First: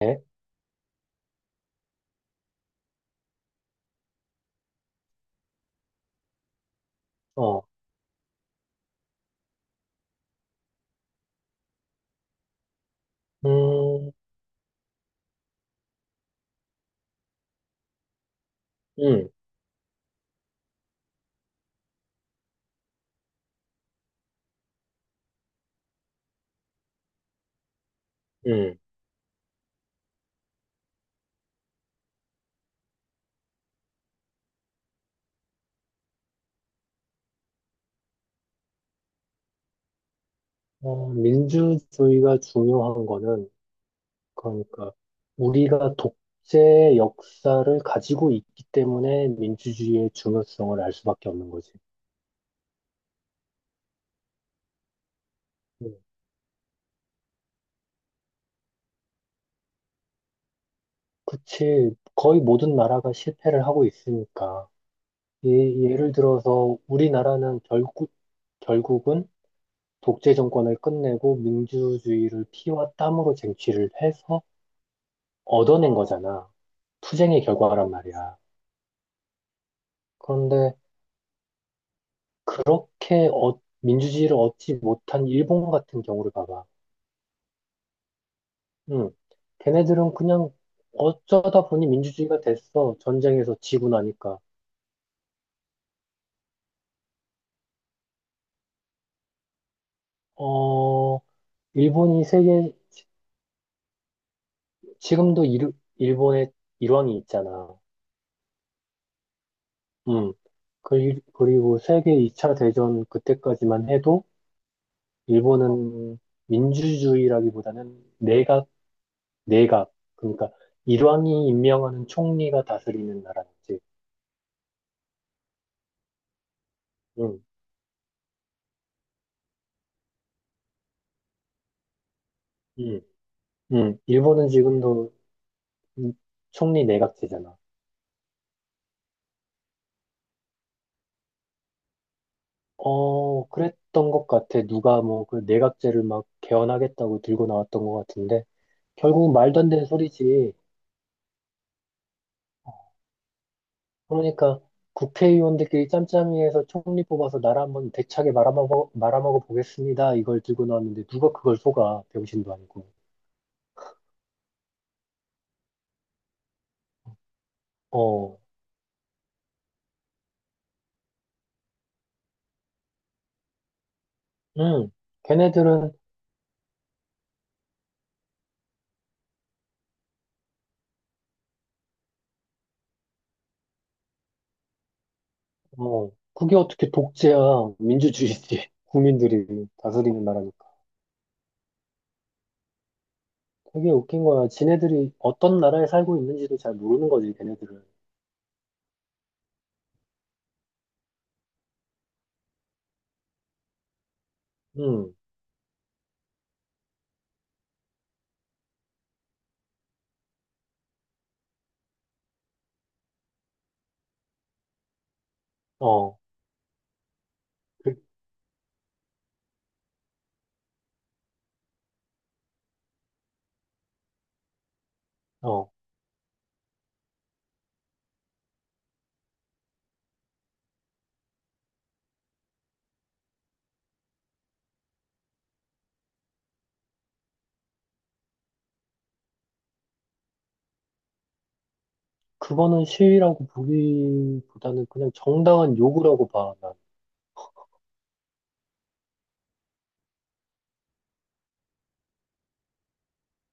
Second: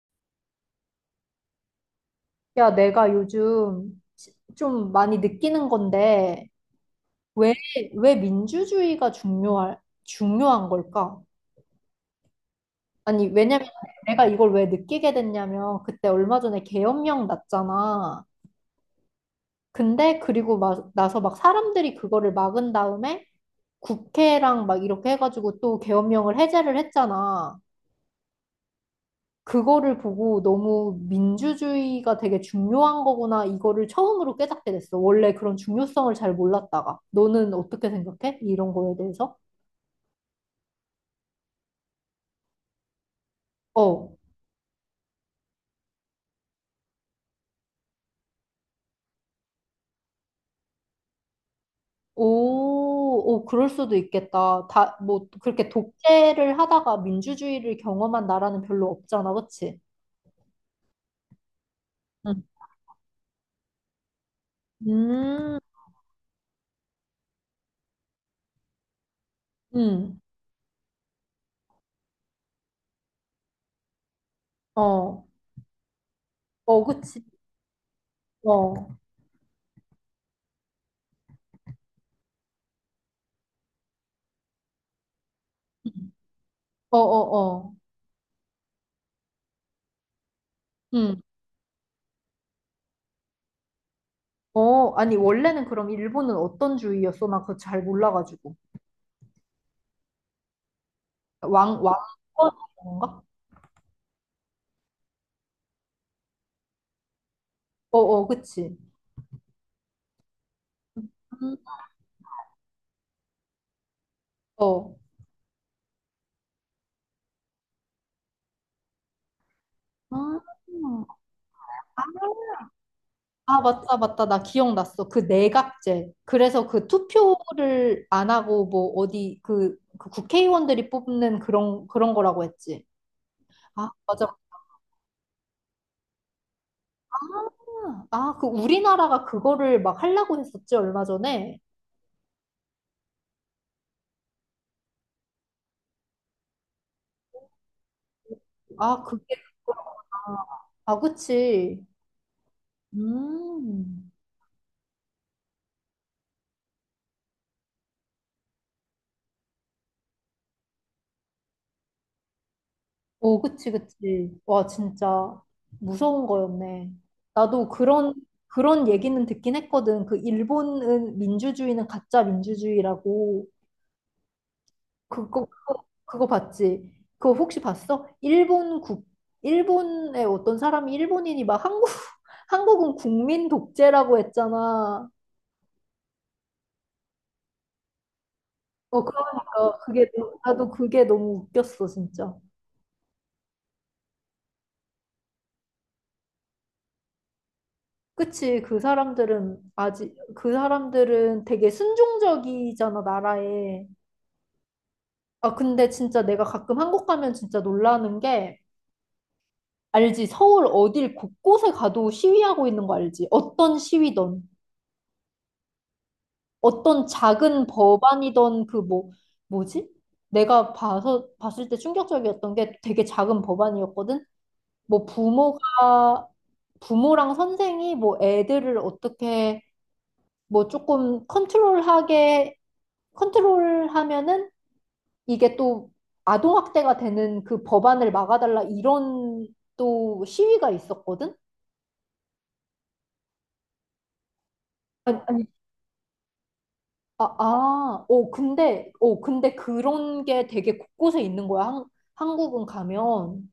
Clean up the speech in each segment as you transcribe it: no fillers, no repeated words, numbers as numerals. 네. 야, 내가 요즘 좀 많이 느끼는 건데, 왜, 어, 왜 민주주의가 중요할, 중요한 걸까? 아니, 왜냐면 음, 내가 이걸 왜 느끼게 됐냐면, 그때 얼마 전에 계엄령 났잖아. 음, 근데 그리고 막, 나서 막 사람들이 그거를 막은 다음에 국회랑 막 이렇게 해가지고 또 계엄령을 해제를 했잖아. 음. 그거를 보고 너무 민주주의가 되게 중요한 거구나, 이거를 처음으로 깨닫게 됐어. 원래 그런 중요성을 잘 몰랐다가. 너는 어떻게 생각해? 이런 거에 대해서? 민주주의가 중요한 거는, 어. 그러니까, 우리가 독재 역사를 가지고 있기 때문에 민주주의의 중요성을 알 수밖에 없는 거지. 오, 오, 그럴 수도 있겠다. 다, 뭐, 그렇게 음. 독재를 하다가 민주주의를 경험한 나라는 별로 없잖아, 그치? 그치. 거의 응. 모든 나라가 실패를 하고 있으니까. 예, 음, 예를 들어서, 결국은 음, 독재 정권을 끝내고 민주주의를 피와 땀으로 쟁취를 해서 어, 얻어낸 거잖아. 어, 그치. 투쟁의 결과란 말이야. 어, 그런데 그렇게 민주주의를 얻지 못한 일본 같은 음. 경우를 봐봐. 어, 어, 어. 음, 걔네들은 그냥 음. 어쩌다 보니 민주주의가 됐어. 전쟁에서 지고 나니까. 어, 아니, 원래는 그럼 일본은 어떤 주의였어? 나 그거 잘 몰라가지고. 어, 왕, 왕, 일본이 그 세계, 가 지금도 일, 일본의 일왕이 있잖아. 어, 어, 그치. 음, 그리- 음, 그리고 세계 2차 대전 그때까지만 해도 어. 일본은 민주주의라기보다는 내각, 내각. 아, 그러니까 일왕이 임명하는 총리가 다스리는 아, 나라지. 맞다, 맞다. 나 기억났어. 그 내각제. 그래서 그 음. 투표를 안 하고, 뭐, 어디, 그, 국회의원들이 뽑는 그런 거라고 했지. 음. 아, 맞아. 일본은 지금도 음, 총리 내각제잖아. 아, 아, 그 우리나라가 그거를 막 하려고 했었지, 얼마 전에. 어, 그랬던 것 같아. 누가 뭐 그 내각제를 막 개헌하겠다고 들고 나왔던 것 같은데. 아, 결국은 그게, 말도 안 그 되는 거 소리지. 아, 그치. 음. 그러니까 국회의원들끼리 짬짬이해서 총리 뽑아서 나라 한번 대차게 말아먹어, 말아먹어 보겠습니다. 이걸 들고 나왔는데 누가 그걸 속아. 병신도 아니고. 오, 그치, 그치. 와, 진짜 무서운 거였네. 나도 그런, 어, 그런 얘기는 듣긴 했거든. 그 일본은 민주주의는 가짜 민주주의라고. 음, 그거, 그거, 걔네들은, 그거 봤지? 그거 혹시 봤어? 일본 국, 일본의 어떤 사람이 일본인이 막 한국, 한국은 국민 독재라고 했잖아. 어, 그게 어떻게 독재야. 민주주의지. 어, 국민들이 그러니까 그게, 다스리는 나라니까. 나도 그게 너무 웃겼어, 진짜. 되게 웃긴 거야. 지네들이 어떤 나라에 살고 있는지도 잘 모르는 거지, 걔네들은. 그치, 그 사람들은 아직, 그 사람들은 되게 순종적이잖아, 나라에. 음, 아, 근데 진짜 내가 가끔 한국 가면 진짜 놀라는 게, 알지? 서울 어딜 곳곳에 가도 시위하고 있는 거 알지? 어떤 시위든, 어, 어떤 작은 그, 법안이든 그 뭐, 뭐지? 내가 봤을 때 충격적이었던 게 되게 작은 법안이었거든? 뭐 어, 부모가, 부모랑 선생이 뭐 애들을 어떻게 뭐 조금 컨트롤하게 컨트롤하면은 이게 또 아동학대가 되는 그 법안을 막아달라 이런 또 시위가 있었거든? 그거는 시위라고 보기보다는 그냥 아니, 아니, 정당한 요구라고 봐, 난. 아, 아, 어, 근데, 어, 근데 그런 게 되게 곳곳에 있는 거야, 한, 한국은 가면.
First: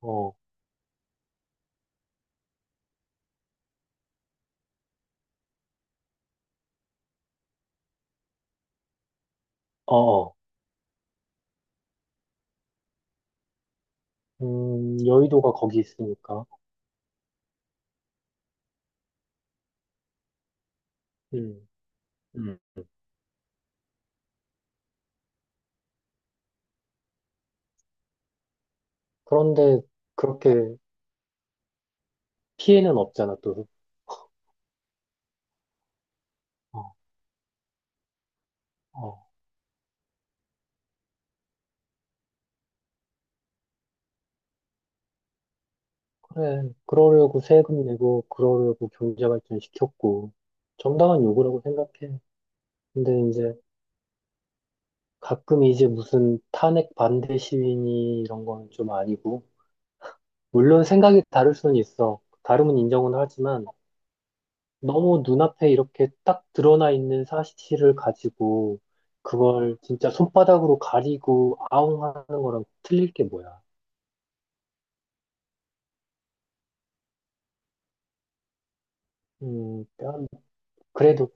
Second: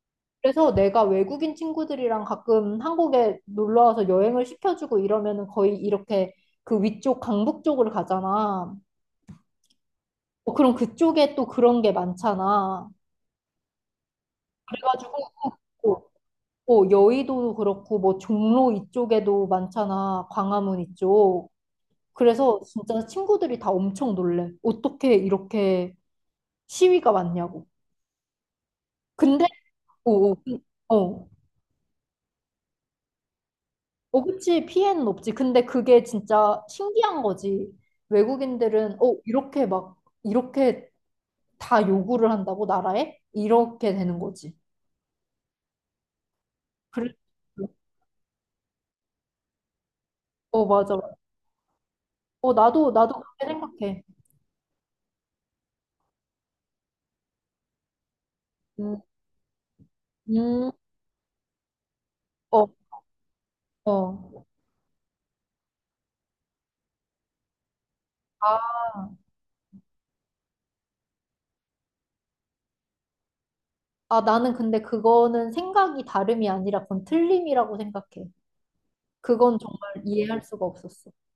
어, 그래서 내가 외국인 친구들이랑 가끔 한국에 놀러 와서 여행을 시켜주고 이러면은 거의 이렇게 그 위쪽 강북 쪽을 가잖아. 어, 어. 어, 그럼 그쪽에 또 그런 게 많잖아. 그래가지고 여의도가 거기 뭐 있으니까. 어, 여의도도 그렇고, 뭐, 종로 이쪽에도 많잖아. 광화문 이쪽. 음, 그래서 음. 진짜 친구들이 다 엄청 놀래. 어떻게 이렇게 시위가 많냐고. 근데, 그런데 어, 어, 그렇게 어, 피해는 없잖아, 또. 어, 그치. 피해는 없지. 근데 그게 진짜 어, 신기한 거지. 외국인들은, 어, 어, 이렇게 막, 이렇게 다 요구를 한다고, 나라에? 이렇게 되는 거지. 그래. 그래. 그러려고 세금 내고, 그러려고 경제 발전 시켰고, 어, 맞아. 정당한 요구라고 생각해. 어, 나도, 나도 근데 그렇게 이제 생각해. 가끔 이제 무슨 탄핵 반대 시위니 이런 거는 좀 음, 아니고, 음, 물론 생각이 다를 수는 있어. 어, 다름은 인정은 하지만, 어. 너무 눈앞에 이렇게 딱 드러나 있는 사실을 아, 가지고, 그걸 진짜 손바닥으로 가리고 아웅 하는 거랑 틀릴 게 뭐야. 아, 나는 근데 그거는 생각이 다름이 아니라 그건 틀림이라고 생각해. 그건 정말 그냥 이해할 수가 없었어. 그래도,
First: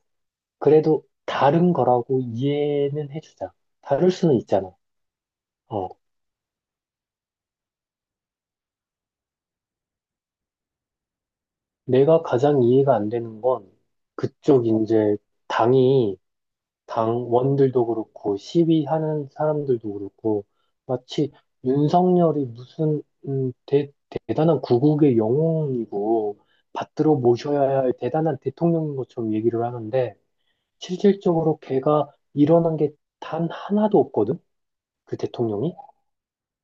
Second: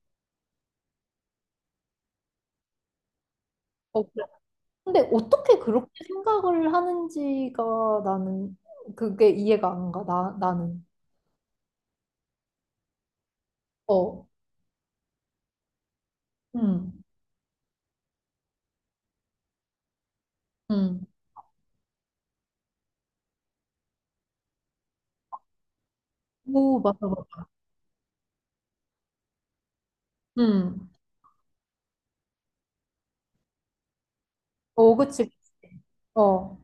그래도 다른 거라고 이해는 해주자. 어, 다를 그래. 수는 있잖아. 근데 어떻게 그렇게 어, 생각을 하는지가 나는 그게 이해가 안 가. 나, 나는. 내가 가장 이해가 안 되는 건, 어. 그쪽 이제 당이 음. 당원들도 그렇고 시위하는 사람들도 그렇고 음. 마치 윤석열이 무슨 음, 대, 대단한 구국의 영웅이고 오, 맞아, 받들어 맞아. 모셔야 할 대단한 대통령인 것처럼 얘기를 하는데 음. 실질적으로 걔가 일어난 게 단 하나도 없거든 어, 그 그치. 대통령이 어.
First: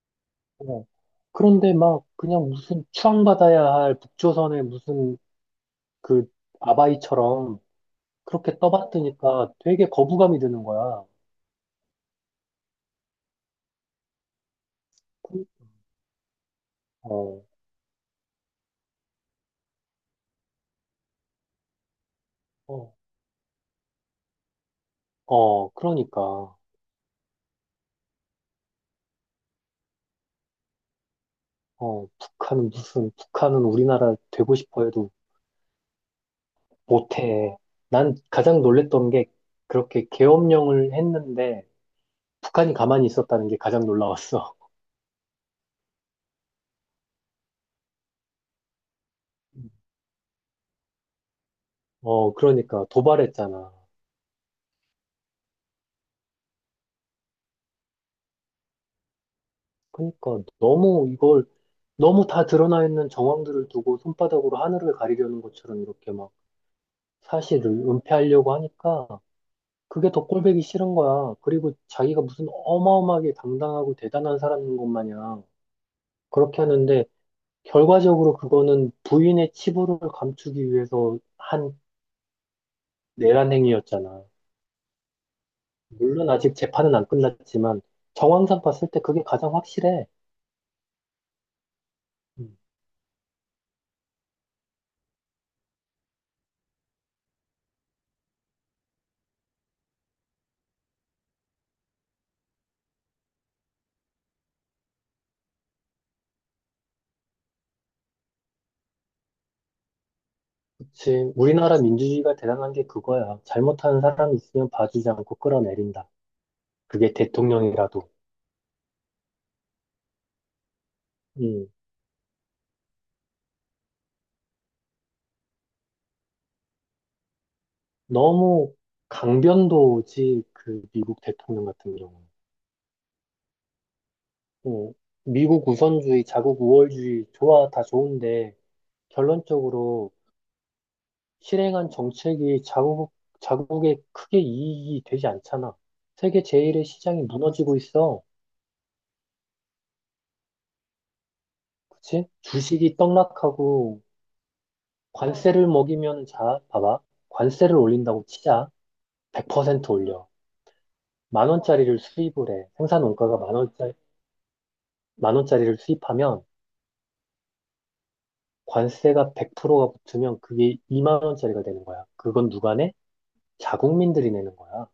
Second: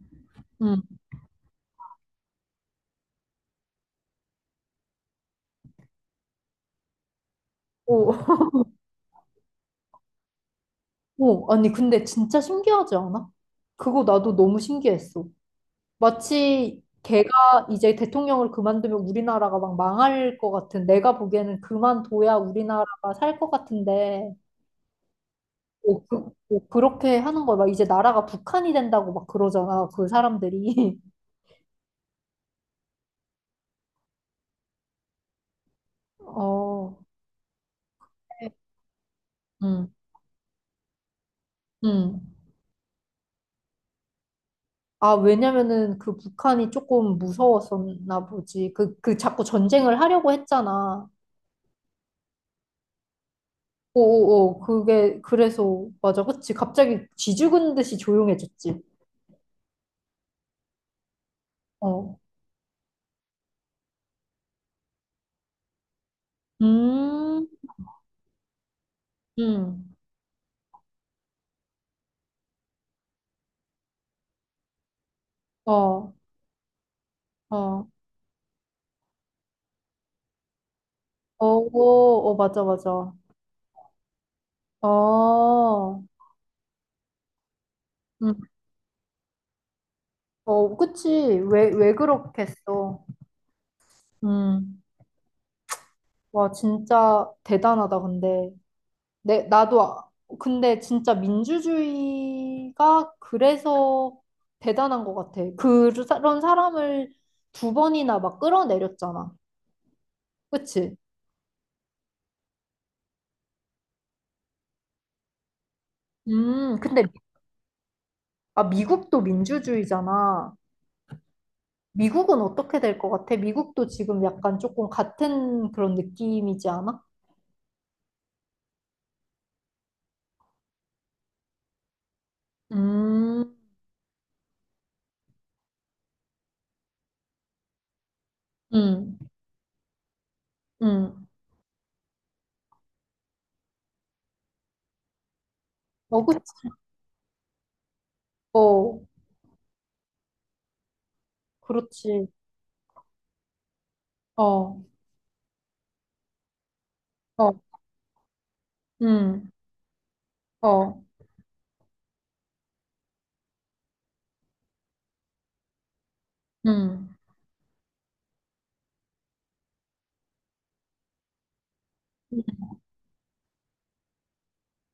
음. 어. 그런데 막 그냥 무슨 추앙받아야 할 북조선의 무슨 그 아바이처럼 오. 그렇게 떠받드니까 되게 거부감이 드는 거야. 오. 아니, 근데 진짜 신기하지 않아? 그거 나도 너무 신기했어. 그- 마치 어. 걔가 이제 대통령을 그만두면 우리나라가 막 망할 것 같은, 내가 보기에는 그만둬야 어. 우리나라가 살 것 같은데, 어, 뭐 그, 그러니까. 뭐 그렇게 하는 거야. 막 이제 나라가 북한이 된다고 막 그러잖아, 그 사람들이. 어, 북한은 무슨, 북한은 우리나라 되고 싶어 해도 어, 못해. 난 가장 놀랬던 게 응, 그렇게 계엄령을 했는데 응. 북한이 가만히 있었다는 게 가장 놀라웠어. 아, 왜냐면은 그 북한이 조금 무서웠었나 보지. 그, 그 자꾸 전쟁을 하려고 했잖아. 어, 그러니까 도발했잖아. 오오오, 그게, 그래서, 맞아, 그치. 갑자기 쥐 죽은 듯이 조용해졌지. 그러니까 너무 이걸 어. 너무 다 드러나 있는 정황들을 두고 손바닥으로 하늘을 가리려는 것처럼 이렇게 막 음. 사실을 은폐하려고 하니까 응. 그게 더 꼴보기 싫은 거야. 그리고 자기가 무슨 어마어마하게 당당하고 대단한 사람인 것 마냥 어, 그렇게 하는데 어, 결과적으로 그거는 부인의 치부를 감추기 위해서 어, 한 어, 맞아, 맞아. 내란 행위였잖아. 어, 물론 아직 재판은 안 끝났지만 응. 정황상 봤을 때 그게 가장 확실해. 어, 그치. 왜, 왜 음, 그렇겠어. 음. 와, 진짜 대단하다, 근데. 내, 나도, 아- 근데 진짜 민주주의가 그래서 대단한 것 같아. 그- 그런 사람을 두 번이나 막 끌어내렸잖아. 그치? 그치. 우리나라 민주주의가 대단한 게 그거야. 잘못하는 사람이 있으면 봐주지 않고 끌어내린다. 근데, 그게 대통령이라도. 아, 미국도 민주주의잖아. 음, 미국은 어떻게 될 것 같아? 미국도 지금 약간 조금 같은 그런 느낌이지 않아? 너무 강변도지 그 미국 대통령 같은 경우. 음, 어, 미국 우선주의, 자국 우월주의 좋아 다 좋은데 음, 결론적으로 음. 실행한 정책이 자국, 자국에 크게 이익이 되지 않잖아. 어, 그치. 세계 제일의 시장이 무너지고 있어. 어, 그렇지. 그치? 주식이 떡락하고 어, 관세를 먹이면 자, 봐봐. 어, 관세를 올린다고 치자. 음, 100% 올려. 어, 만 원짜리를 수입을 해. 생산 원가가 만 원짜리, 만 원짜리를 수입하면 음. 관세가 100%가 붙으면 그게 2만 원짜리가 되는 거야. 그건 누가 내? 자국민들이 내는 거야.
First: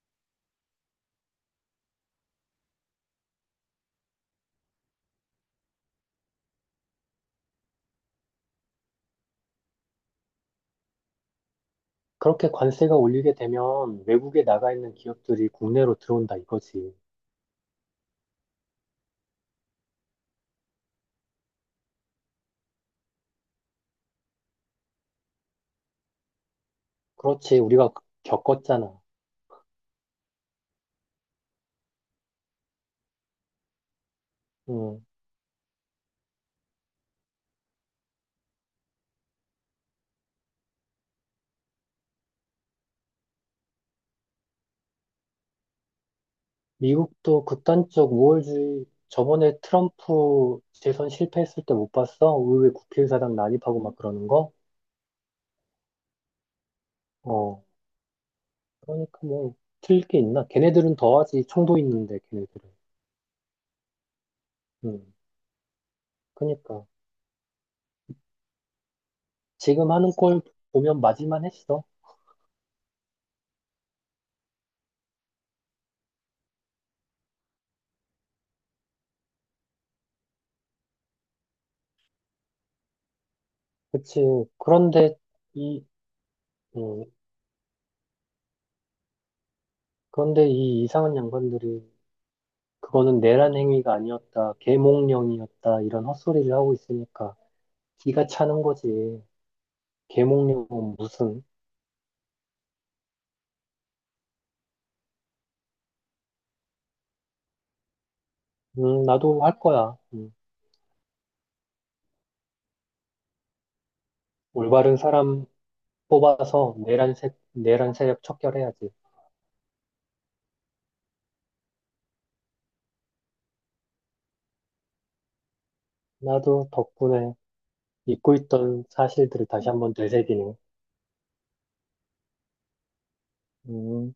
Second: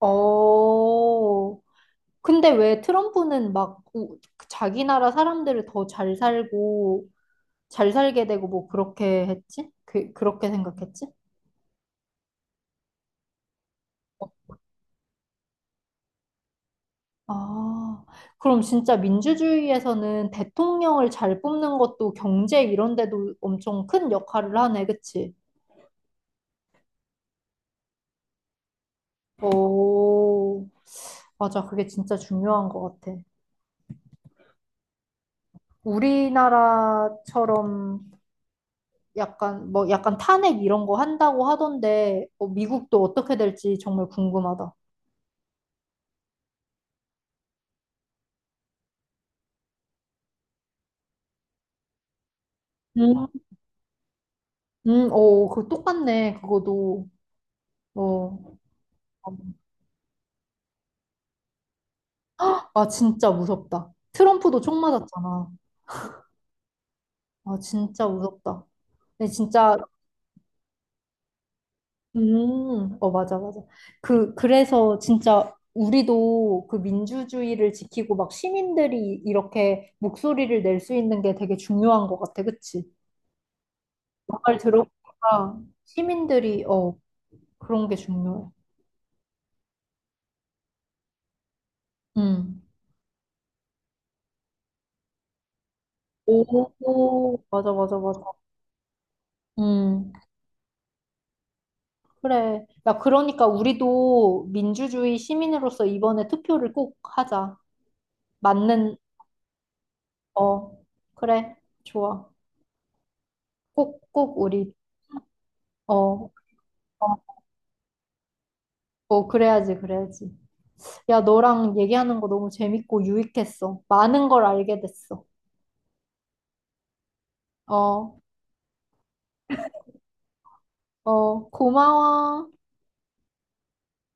어, 근데 왜 트럼프는 막 그 자기 나라 사람들을 더 잘 살게 되고 뭐 그렇게 했지? 그, 그렇게 생각했지? 그렇게 관세가 올리게 되면 외국에 나가 있는 기업들이 국내로 들어온다 이거지. 아, 그럼 진짜 민주주의에서는 대통령을 잘 뽑는 것도 경제 이런 데도 엄청 큰 역할을 하네, 그치? 그렇지. 우리가 겪었잖아. 오, 맞아. 그게 진짜 중요한 것 같아. 음. 우리나라처럼 약간, 뭐, 약간 탄핵 이런 거 한다고 하던데, 어, 미국도 어떻게 될지 정말 궁금하다. 미국도 극단적 우월주의 저번에 트럼프 재선 실패했을 때 못 봤어? 의회 음, 국회의사당 난입하고 막 그러는 거? 오, 그 똑같네, 그거도. 어. 어, 그러니까 뭐 틀릴 게 있나? 걔네들은 더하지. 총도 있는데 걔네들은. 아, 진짜 무섭다. 트럼프도 총 음. 맞았잖아. 그러니까 아, 진짜 무섭다. 근데 진짜 지금 하는 꼴 보면 맞을만 했어. 어, 맞아, 맞아. 그, 그래서 진짜 우리도 그 민주주의를 지키고 막 시민들이 이렇게 목소리를 낼 수 있는 게 되게 중요한 것 같아. 그치? 그치. 말 그런데 들어보니까 이 시민들이, 어, 음. 그런 게 중요해. 그런데 이 이상한 양반들이 음. 그거는 내란 행위가 아니었다. 계몽령이었다. 이런 헛소리를 하고 있으니까 오, 맞아, 맞아, 맞아. 기가 차는 거지. 음, 계몽룡은 무슨, 그래. 야, 그러니까 우리도 민주주의 시민으로서 이번에 투표를 꼭 하자. 맞는, 나도 할 거야. 어, 그래. 좋아. 꼭, 꼭 우리, 올바른 사람 어. 뽑아서 내란 세력 척결해야지. 어, 그래야지, 그래야지. 야, 너랑 얘기하는 거 너무 재밌고 유익했어. 많은 걸 알게 됐어. 나도 덕분에 어, 잊고 있던 사실들을 다시 한번 되새기네. 어, 고마워. 음.